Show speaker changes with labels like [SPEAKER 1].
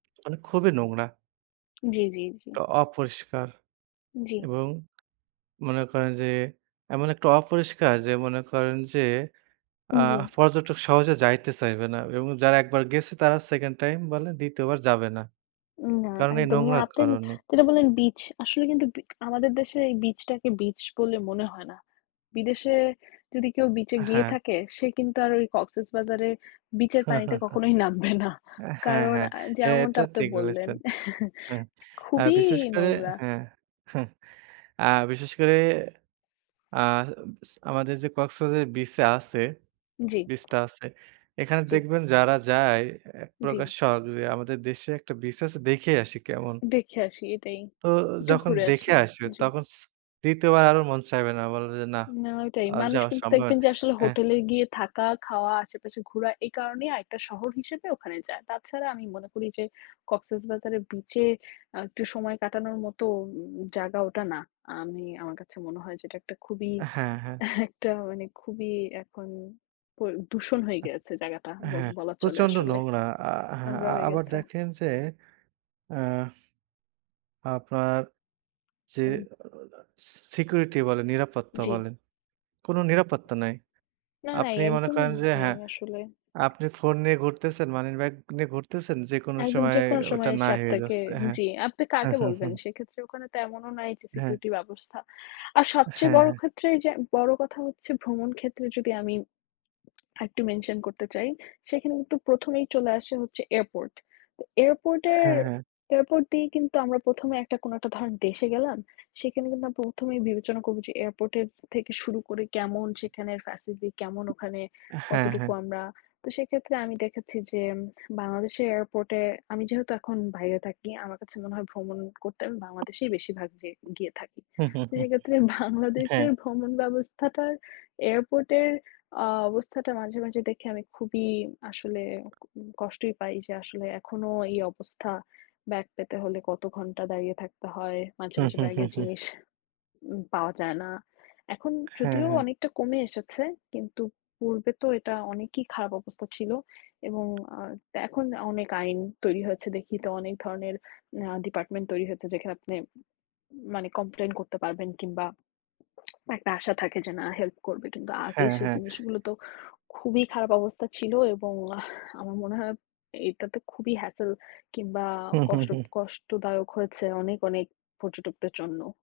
[SPEAKER 1] মানে খুবই নোংরা।
[SPEAKER 2] জ্বী, জ্বী, জ্বী।
[SPEAKER 1] টা অপরিষ্কার।
[SPEAKER 2] জি।
[SPEAKER 1] এবং মনে করেন যে এমন একটা অপরিষ্কার যে মনে করেন যে আ
[SPEAKER 2] উম জি। [unintelligible]
[SPEAKER 1] পর্যটক সহজে যাইতে চাইবে না। এবং যারা একবার গেছে তারা 2nd টাইম বলেন ২য় বার যাবে না।
[SPEAKER 2] উম না
[SPEAKER 1] কারণ এই
[SPEAKER 2] একদম। না,
[SPEAKER 1] নোংরার
[SPEAKER 2] আপনি
[SPEAKER 1] কারণে।
[SPEAKER 2] যেটা বললেন বিচ, আসলে কিন্তু বি আমাদের দেশে এই বিচটাকে বিচ বলে মনে হয় না। বিদেশে যদি কেউ বিচে
[SPEAKER 1] আ
[SPEAKER 2] গিয়ে
[SPEAKER 1] হ্যাঁ।
[SPEAKER 2] থাকে সে কিন্তু আর ওই কক্সেসবাজারে বিচের পানিতে কখনোই নামবে না।
[SPEAKER 1] অ্যা হ্যাঁ,
[SPEAKER 2] কারণ
[SPEAKER 1] হ্যাঁ,
[SPEAKER 2] আ
[SPEAKER 1] এ
[SPEAKER 2] যেমনটা
[SPEAKER 1] এটা
[SPEAKER 2] আপনি
[SPEAKER 1] ঠিক
[SPEAKER 2] বললেন
[SPEAKER 1] বলেছেন। হ্যাঁ। আর
[SPEAKER 2] খুবই
[SPEAKER 1] বিশেষ করে
[SPEAKER 2] নোংরা।
[SPEAKER 1] হ্যাঁ, আ বিশেষ করে আ উচ আমাদের যে কক্সবাজারে বিচে আছে
[SPEAKER 2] জি।
[SPEAKER 1] বিচটা আছে। এখানে
[SPEAKER 2] জি।
[SPEAKER 1] দেখবেন যারা যায়, এক প্রকার
[SPEAKER 2] জ্বী।
[SPEAKER 1] শখ যে, "আমাদের দেশে একটা বিচ আছে, দেখেই আসি কেমন?"
[SPEAKER 2] দেখে আসি। এটাই।
[SPEAKER 1] তো
[SPEAKER 2] একটু
[SPEAKER 1] যখন
[SPEAKER 2] ঘুরে আসি।
[SPEAKER 1] দেখে আসবে
[SPEAKER 2] জি।
[SPEAKER 1] তখন স ২য় বার আরও মন চাইবে না। বলবে যে, "না,
[SPEAKER 2] না, ওটাই।
[SPEAKER 1] আর
[SPEAKER 2] মানুষ
[SPEAKER 1] যাওয়া
[SPEAKER 2] কিন্তু
[SPEAKER 1] সম্ভব
[SPEAKER 2] দেখবেন
[SPEAKER 1] না।"
[SPEAKER 2] যে আসলে
[SPEAKER 1] হ্যাঁ।
[SPEAKER 2] হোটেলে গিয়ে থাকা, খাওয়া, আশেপাশে ঘোরা এই কারণেই আরেকটা শহর হিসেবে ওখানে যায়। তাছাড়া আমি মনে করি যে কক্সেসবাজারে বিচে আ একটু সময় কাটানোর মতো উ জায়গা ওটা না। আমি আমার কাছে মনে হয় যে এটা একটা খুবই
[SPEAKER 1] হ্যাঁ, হ্যাঁ।
[SPEAKER 2] একটা মানে খুবই এখন প দূষণ হয়ে গেছে জায়গাটা
[SPEAKER 1] আ
[SPEAKER 2] বল
[SPEAKER 1] হ্যাঁ,
[SPEAKER 2] বলা চলে
[SPEAKER 1] প্রচন্ড
[SPEAKER 2] আসলে।
[SPEAKER 1] নোংরা। আ হ্যাঁ,
[SPEAKER 2] নোংরা
[SPEAKER 1] আ
[SPEAKER 2] হয়ে
[SPEAKER 1] আবার
[SPEAKER 2] গেছে।
[SPEAKER 1] দেখেন যে অ্যা আপনার যে
[SPEAKER 2] হুম।
[SPEAKER 1] অ সি সিকিউরিটি বলেন, নিরাপত্তা
[SPEAKER 2] জ্বী।
[SPEAKER 1] বলেন। কোন নিরাপত্তা নাই।
[SPEAKER 2] না নাই।
[SPEAKER 1] আপনি মনে
[SPEAKER 2] একদমই
[SPEAKER 1] করেন যে
[SPEAKER 2] নাই
[SPEAKER 1] হ্যাঁ,
[SPEAKER 2] আসলে।
[SPEAKER 1] আপনি ফোন নিয়ে ঘুরতেছেন, মানিব্যাগ নিয়ে ঘুরতেছেন, যেকোন
[SPEAKER 2] একদম
[SPEAKER 1] সময়
[SPEAKER 2] যেকোনো
[SPEAKER 1] ওটা
[SPEAKER 2] সময় এসে
[SPEAKER 1] নাই হয়ে
[SPEAKER 2] আপনাকে
[SPEAKER 1] যাচ্ছে। হ্যাঁ।
[SPEAKER 2] জি, আপনি কাকে বলবেন? সেক্ষেত্রে ওখানে তেমনও নাই যে
[SPEAKER 1] হ্যাঁ।
[SPEAKER 2] সিকিউরিটি ব্যবস্থা। আর সবচেয়ে
[SPEAKER 1] হ্যাঁ,
[SPEAKER 2] বড়
[SPEAKER 1] হ্যাঁ।
[SPEAKER 2] ক্ষেত্রে এইযে বড় কথা হচ্ছে ভ্রমণ ক্ষেত্রে যদি আমি আরেকটু mention করতে চাই। সেখানে কিন্তু ১ম এই চলে আসে হচ্ছে এয়ারপোর্ট। তো এয়ারপোর্টে
[SPEAKER 1] হ্যাঁ, হ্যাঁ।
[SPEAKER 2] এয়ারপোর্ট দিয়েই কিন্তু আমরা ১ম এ একটা কোন একটা ধরেন দেশে গেলাম। সেখানে কিন্তু আমরা ১ম এই বিবেচনা করবো যে এয়ারপোর্টের থেকে শুরু করে কেমন, সেখানের facility কেমন? ওখানে
[SPEAKER 1] হ্যাঁ,
[SPEAKER 2] কতটুকু
[SPEAKER 1] হ্যাঁ।
[SPEAKER 2] আমরা তো সেক্ষেত্রে আমি দেখেছি যে বাংলাদেশের এয়ারপোর্টে আমি যেহেতু এখন বাইরে থাকি। আমার কাছে মনে হয় ভ্রমণ করতে আমি বাংলাদেশেই বেশিরভাগ যে গিয়ে থাকি। তো সেক্ষেত্রে
[SPEAKER 1] হ্যাঁ।
[SPEAKER 2] বাংলাদেশের ভ্রমণ ব্যবস্থাটার এয়ারপোর্টের আ অবস্থাটা মাঝে, মাঝে দেখে আমি খুবই আসলে উম কষ্টই পাই। যে আসলে এখনো এই অবস্থা। ব্যাগ পেতে হলে কত ঘন্টা দাঁড়িয়ে থাকতে হয়, মাঝে,
[SPEAKER 1] হু,
[SPEAKER 2] মাঝে
[SPEAKER 1] হু, হু,
[SPEAKER 2] ব্যাগের
[SPEAKER 1] হু।
[SPEAKER 2] জিনিস উম পাওয়া যায় না। এখন
[SPEAKER 1] হ্যাঁ,
[SPEAKER 2] যদিও
[SPEAKER 1] হ্যাঁ।
[SPEAKER 2] অনেকটা কমে এসেছে। কিন্তু পূর্বে তো এটা অনেকই খারাপ অবস্থা ছিল। এবং আ এখন অনেক আইন তৈরি হয়েছে। দেখি তো অনেক ধরনের আ ডিপার্টমেন্ট তৈরি হয়েছে। যেখানে আপনি মানে complain করতে পারবেন কিংবা একটা আশা থাকে যে, "না, হেল্প করবে।" কিন্তু আগে
[SPEAKER 1] হ্যাঁ,
[SPEAKER 2] সেই
[SPEAKER 1] হ্যাঁ।
[SPEAKER 2] জিনিসগুলো তো খুবই খারাপ অবস্থা ছিল এবং আহ আমার মনে হয় এইটাতে খুবই hassel কিংবা
[SPEAKER 1] হু, হু,
[SPEAKER 2] কষ্ট
[SPEAKER 1] হু।
[SPEAKER 2] কষ্টদায়ক হয়েছে অনেক অনেক পর্যটকদের জন্য।